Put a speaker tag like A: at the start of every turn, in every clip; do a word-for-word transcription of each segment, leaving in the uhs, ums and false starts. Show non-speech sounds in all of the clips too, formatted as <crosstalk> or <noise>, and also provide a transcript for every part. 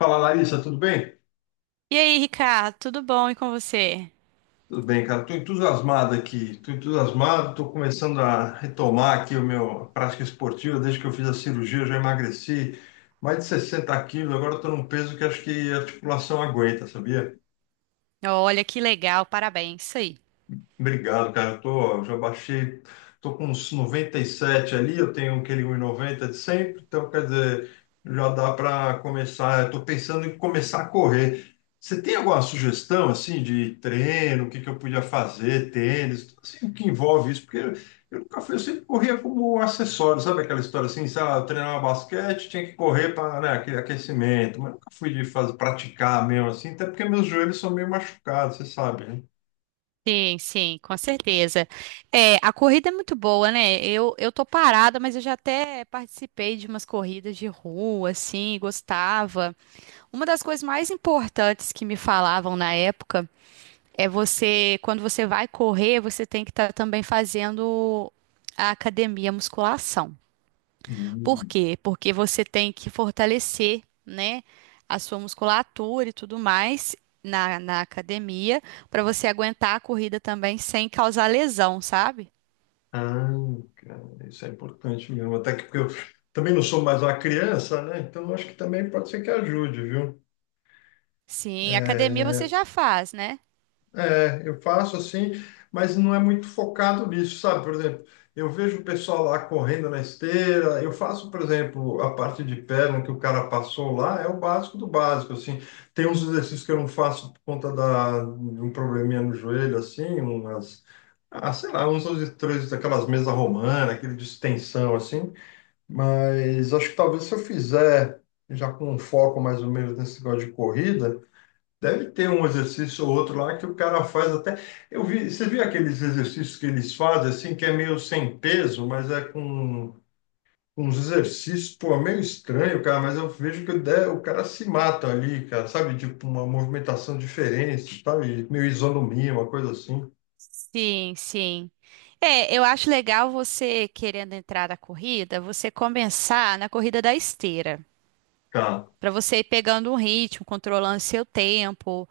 A: Fala, Larissa, tudo bem?
B: E aí, Ricardo, tudo bom e com você?
A: Tudo bem, cara. Estou entusiasmado aqui. Estou entusiasmado, estou começando a retomar aqui o meu a prática esportiva. Desde que eu fiz a cirurgia, eu já emagreci mais de sessenta quilos. Agora estou num peso que acho que a articulação aguenta, sabia?
B: Olha que legal, parabéns, isso aí.
A: Obrigado, cara. Eu tô, já baixei, tô com uns noventa e sete ali, eu tenho aquele um e noventa de sempre, então quer dizer, já dá para começar. Eu tô pensando em começar a correr. Você tem alguma sugestão assim de treino, o que que eu podia fazer, tênis, tudo assim, o que envolve isso? Porque eu nunca fui, eu sempre corria como acessório, sabe aquela história assim, sei lá, eu treinava basquete, tinha que correr para, né, aquele aquecimento, mas nunca fui de fazer, praticar mesmo assim, até porque meus joelhos são meio machucados, você sabe, né?
B: Sim, sim, com certeza. É, a corrida é muito boa, né? Eu, eu tô parada, mas eu já até participei de umas corridas de rua, assim, gostava. Uma das coisas mais importantes que me falavam na época é você, quando você vai correr, você tem que estar também fazendo a academia, a musculação. Por
A: Hum.
B: quê? Porque você tem que fortalecer, né, a sua musculatura e tudo mais na, na academia para você aguentar a corrida também sem causar lesão, sabe?
A: Ah, cara, isso é importante mesmo. Até que porque eu também não sou mais uma criança, né? Então eu acho que também pode ser que ajude, viu?
B: Sim, academia você
A: É,
B: já faz, né?
A: é, eu faço assim, mas não é muito focado nisso, sabe? Por exemplo, eu vejo o pessoal lá correndo na esteira. Eu faço, por exemplo, a parte de perna que o cara passou lá, é o básico do básico, assim. Tem uns exercícios que eu não faço por conta da, de um probleminha no joelho, assim, umas. Ah, sei lá, uns dois, três daquelas mesas romanas, aquele de extensão, assim. Mas acho que talvez se eu fizer já com um foco mais ou menos nesse negócio de corrida, deve ter um exercício ou outro lá que o cara faz até. Eu vi, você viu aqueles exercícios que eles fazem assim, que é meio sem peso, mas é com com uns exercícios, pô, meio estranho, cara, mas eu vejo que o de- o cara se mata ali, cara, sabe? Tipo uma movimentação diferente, sabe? Meio isonomia, uma coisa assim.
B: Sim, sim. É, eu acho legal você querendo entrar na corrida, você começar na corrida da esteira.
A: Cara,
B: Para você ir pegando um ritmo, controlando seu tempo,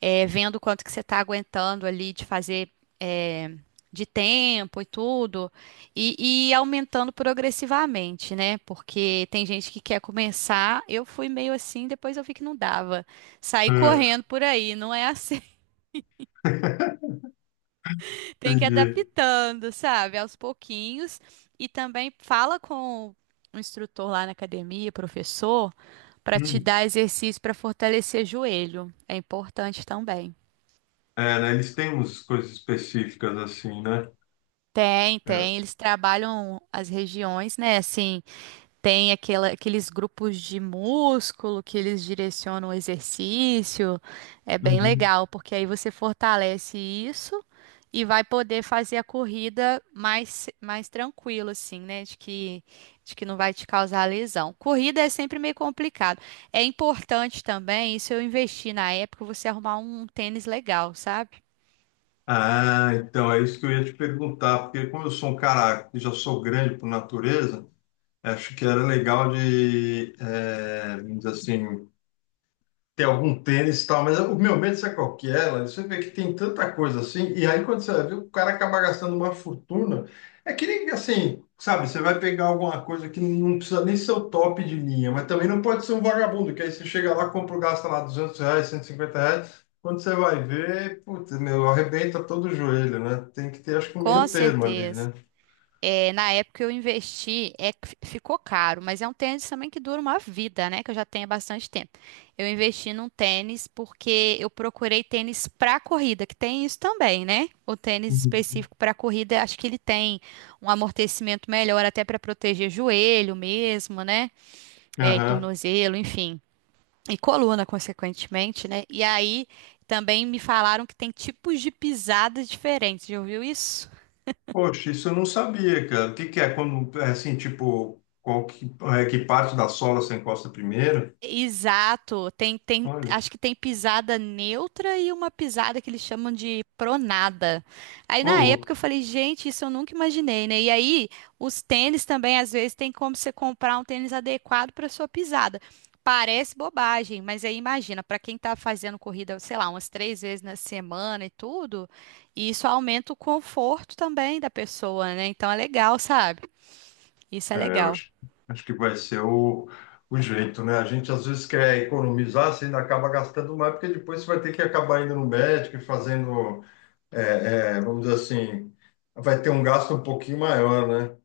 B: é, vendo quanto que você está aguentando ali de fazer é, de tempo e tudo, e, e aumentando progressivamente, né? Porque tem gente que quer começar, eu fui meio assim, depois eu vi que não dava. Saí
A: é,
B: correndo por aí, não é assim.
A: <laughs>
B: Tem que ir
A: entendi.
B: adaptando, sabe? Aos pouquinhos. E também fala com o instrutor lá na academia, professor, para te
A: Hum.
B: dar exercício para fortalecer joelho. É importante também.
A: É, né? Eles têm umas coisas específicas assim, né?
B: Tem, tem. Eles trabalham as regiões, né? Assim. Tem aquela- aqueles grupos de músculo que eles direcionam o exercício. É bem
A: Uhum.
B: legal, porque aí você fortalece isso e vai poder fazer a corrida mais, mais tranquilo, assim, né? De que, de que não vai te causar lesão. Corrida é sempre meio complicado. É importante também, isso eu investi na época, você arrumar um tênis legal, sabe?
A: Ah, então é isso que eu ia te perguntar, porque como eu sou um cara que já sou grande por natureza, acho que era legal de, eh, vamos dizer assim, tem algum tênis e tal, mas o meu medo, sabe qual que é, Larissa? Você vê que tem tanta coisa assim, e aí quando você vê, o cara acaba gastando uma fortuna. É que nem assim, sabe, você vai pegar alguma coisa que não precisa nem ser o top de linha, mas também não pode ser um vagabundo, que aí você chega lá, compra, gasta lá duzentos reais, cento e cinquenta reais, quando você vai ver, putz, meu, arrebenta todo o joelho, né? Tem que ter, acho que um
B: Com
A: meio termo ali,
B: certeza.
A: né?
B: É, na época eu investi, é, que fi- ficou caro, mas é um tênis também que dura uma vida, né? Que eu já tenho há bastante tempo. Eu investi num tênis porque eu procurei tênis para corrida, que tem isso também, né? O tênis específico para corrida, acho que ele tem um amortecimento melhor até para proteger joelho mesmo, né? É, e
A: Uhum.
B: tornozelo, enfim. E coluna, consequentemente, né? E aí também me falaram que tem tipos de pisadas diferentes. Já ouviu isso?
A: Poxa, isso eu não sabia, cara. O que que é quando, é assim, tipo, qual que, é, que parte da sola você encosta primeiro?
B: Exato, tem, tem,
A: Olha,
B: acho que tem pisada neutra e uma pisada que eles chamam de pronada. Aí
A: ô
B: na
A: louco.
B: época eu falei, gente, isso eu nunca imaginei, né? E aí os tênis também, às vezes, tem como você comprar um tênis adequado para sua pisada. Parece bobagem, mas aí imagina, para quem tá fazendo corrida, sei lá, umas três vezes na semana e tudo, isso aumenta o conforto também da pessoa, né? Então é legal, sabe? Isso é
A: É, eu
B: legal.
A: acho, acho que vai ser o, o jeito, né? A gente às vezes quer economizar, você ainda acaba gastando mais, porque depois você vai ter que acabar indo no médico e fazendo, é, é, vamos dizer assim, vai ter um gasto um pouquinho maior, né?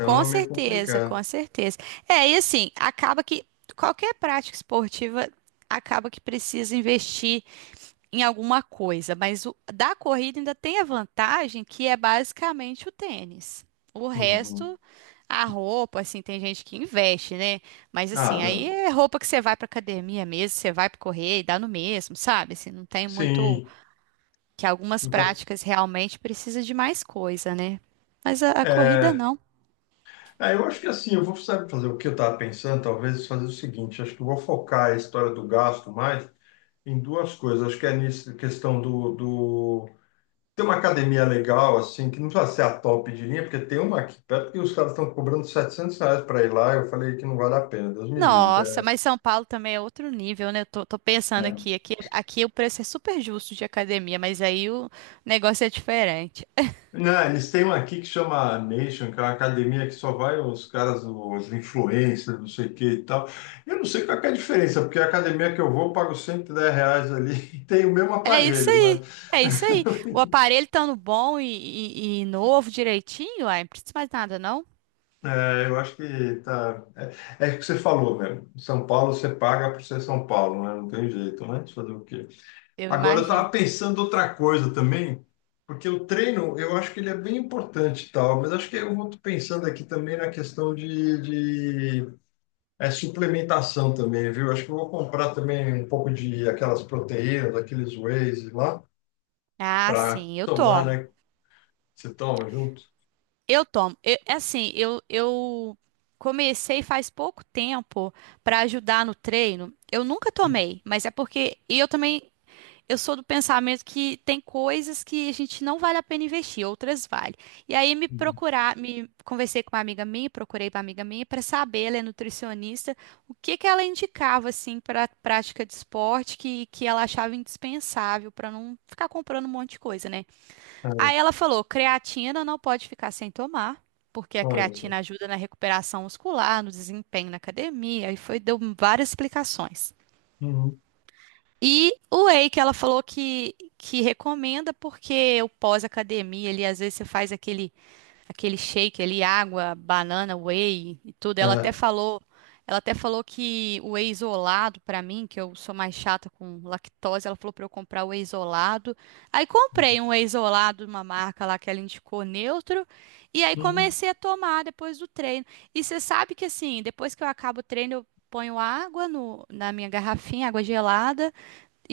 B: Com
A: é meio
B: certeza,
A: complicado.
B: com certeza. É, e assim, acaba que qualquer prática esportiva acaba que precisa investir em alguma coisa, mas o, da corrida ainda tem a vantagem que é basicamente o tênis. O
A: Uhum.
B: resto, a roupa, assim, tem gente que investe, né? Mas
A: Ah,
B: assim, aí
A: não.
B: é roupa que você vai pra academia mesmo, você vai pra correr e dá no mesmo, sabe? Assim, não tem muito
A: Sim.
B: que algumas
A: Muita,
B: práticas realmente precisa de mais coisa, né? Mas a a corrida
A: é,
B: não.
A: ah, eu acho que assim, eu vou sabe, fazer o que eu estava pensando, talvez fazer o seguinte, acho que eu vou focar a história do gasto mais em duas coisas. Acho que é nisso, questão do, do... Ter uma academia legal, assim, que não precisa ser a top de linha, porque tem uma aqui perto que os caras estão cobrando setecentos reais para ir lá, eu falei que não vale a pena, Deus me livre, que
B: Nossa,
A: é,
B: mas São Paulo também é outro nível, né? Eu tô, tô pensando
A: né?
B: aqui, aqui, aqui o preço é super justo de academia, mas aí o negócio é diferente.
A: Não, eles têm uma aqui que chama Nation, que é uma academia que só vai os caras, os influencers, não sei o que e tal. Eu não sei qual que é a diferença, porque a academia que eu vou, eu pago cento e dez reais ali <laughs> e tem o mesmo
B: É isso
A: aparelho,
B: aí,
A: mas
B: é isso aí. O
A: <laughs>
B: aparelho estando bom e, e- e novo direitinho, aí não precisa mais nada, não?
A: é, eu acho que tá. É, é o que você falou mesmo. São Paulo você paga por ser São Paulo, né? Não tem jeito, né? Deixa eu Fazer o quê?
B: Eu
A: Agora eu estava
B: imagino.
A: pensando outra coisa também, porque o treino eu acho que ele é bem importante e tal, mas acho que eu vou pensando aqui também na questão de, é suplementação também, viu? Acho que eu vou comprar também um pouco de aquelas proteínas, aqueles wheys lá,
B: Ah,
A: para
B: sim, eu
A: tomar,
B: tomo.
A: né? Você toma junto.
B: Eu tomo. Eu- é assim, eu, eu comecei faz pouco tempo para ajudar no treino. Eu nunca tomei, mas é porque. E eu também. Eu sou do pensamento que tem coisas que a gente não vale a pena investir, outras vale. E aí me
A: Uhum.
B: procurar, me conversei com uma amiga minha, procurei uma amiga minha para saber, ela é nutricionista, o que que ela indicava assim para prática de esporte que, que ela achava indispensável para não ficar comprando um monte de coisa, né? Aí
A: É,
B: ela falou, creatina não pode ficar sem tomar. Porque a
A: olha só.
B: creatina ajuda na recuperação muscular, no desempenho na academia, e foi, deu várias explicações.
A: Uhum.
B: E o whey que ela falou que, que recomenda porque o pós-academia ali, às vezes você faz aquele, aquele shake ali, água, banana, whey e tudo. Ela até
A: É.
B: falou, ela até falou que o whey isolado pra mim, que eu sou mais chata com lactose, ela falou pra eu comprar o whey isolado. Aí comprei um whey isolado de uma marca lá que ela indicou neutro, e aí
A: Uhum.
B: comecei a tomar depois do treino. E você sabe que assim, depois que eu acabo o treino, eu ponho água no, na minha garrafinha, água gelada.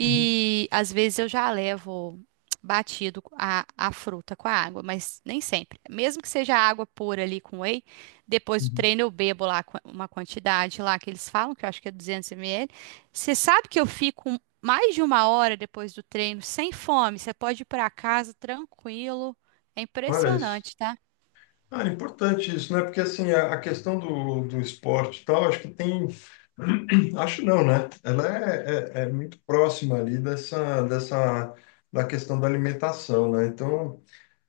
A: Uhum.
B: às vezes eu já levo batido a, a fruta com a água, mas nem sempre. Mesmo que seja água pura ali com whey, depois do
A: Uhum.
B: treino eu bebo lá qua- uma quantidade lá que eles falam, que eu acho que é duzentos mililitros. Você sabe que eu fico mais de uma hora depois do treino sem fome. Você pode ir para casa tranquilo. É
A: Olha isso.
B: impressionante, tá?
A: Ah, é importante isso, né? Porque assim, a, a questão do, do esporte e tal, acho que tem. <clears throat> Acho não, né? Ela é, é, é muito próxima ali dessa, dessa, da questão da alimentação, né? Então,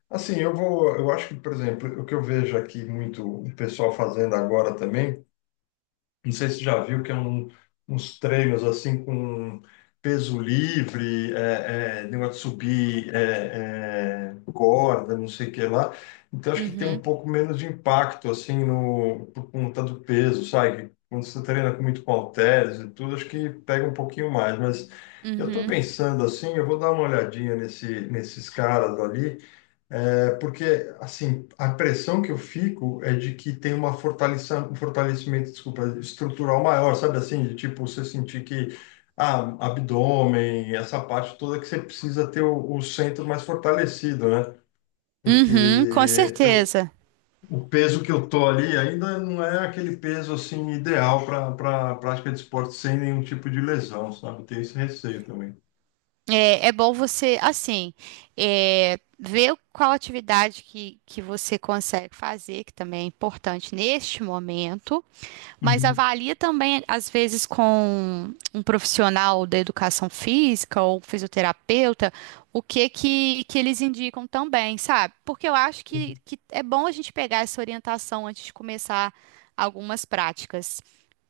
A: assim, eu vou, eu acho que, por exemplo, o que eu vejo aqui muito o pessoal fazendo agora também, não sei se já viu que é um, uns treinos assim com peso livre, é, é, negócio de subir é, é, corda, não sei o que lá. Então acho que tem um
B: Uhum,
A: pouco menos de impacto assim no por conta do peso, sabe? Quando você treina com muito com halteres e tudo, acho que pega um pouquinho mais. Mas eu estou
B: uhum,
A: pensando assim, eu vou dar uma olhadinha nesse, nesses caras ali. É porque, assim, a impressão que eu fico é de que tem uma fortaleça, um fortalecimento, desculpa, estrutural maior, sabe assim? De tipo, você sentir que, ah, abdômen, essa parte toda que você precisa ter o, o centro mais fortalecido, né? Porque
B: uhum, com
A: eu,
B: certeza.
A: o peso que eu tô ali ainda não é aquele peso, assim, ideal para para prática de esporte sem nenhum tipo de lesão, sabe? Tem esse receio também.
B: É, é bom você, assim, é, ver qual atividade que, que você consegue fazer, que também é importante neste momento mas
A: Uhum.
B: avalia também, às vezes, com um profissional da educação física ou fisioterapeuta, o que que, que eles indicam também, sabe? Porque eu acho que, que é bom a gente pegar essa orientação antes de começar algumas práticas.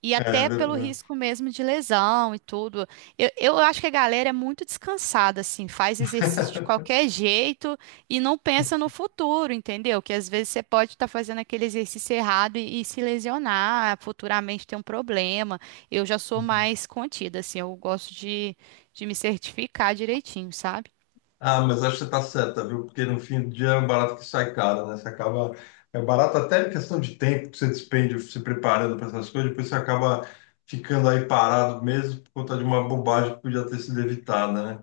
B: E
A: É,
B: até pelo
A: verdade.
B: risco mesmo de lesão e tudo. Eu, eu acho que a galera é muito descansada, assim, faz exercício de
A: <laughs>
B: qualquer jeito e não pensa no futuro, entendeu? Que às vezes você pode estar fazendo aquele exercício errado e, e se lesionar, futuramente ter um problema. Eu já sou mais contida, assim, eu gosto de, de me certificar direitinho, sabe?
A: Ah, mas acho que você está certa, viu? Porque no fim do dia é um barato que sai caro, né? Você acaba. É barato até em questão de tempo que você despende se preparando para essas coisas, depois você acaba ficando aí parado mesmo por conta de uma bobagem que podia ter sido evitada, né?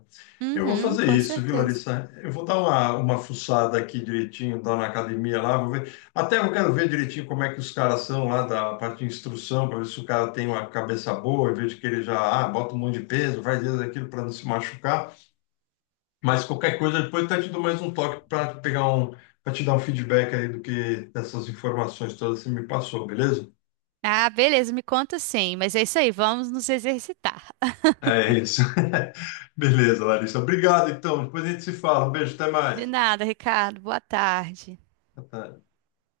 A: Eu vou
B: Uhum,
A: fazer
B: com
A: isso, viu,
B: certeza.
A: Larissa? Eu vou dar uma, uma, fuçada aqui direitinho, dar na academia lá, vou ver. Até eu quero ver direitinho como é que os caras são lá da parte de instrução, para ver se o cara tem uma cabeça boa, em vez de querer já, ah, bota um monte de peso, faz isso, aquilo para não se machucar. Mas qualquer coisa, depois eu até te dou mais um toque para pegar um, para te dar um feedback aí do que dessas informações todas que você me passou, beleza?
B: Ah, beleza, me conta sim, mas é isso aí, vamos nos exercitar.
A: É isso. <laughs> Beleza, Larissa. Obrigado, então. Depois a gente se fala. Um beijo, até mais.
B: De nada, Ricardo, boa tarde.
A: Até.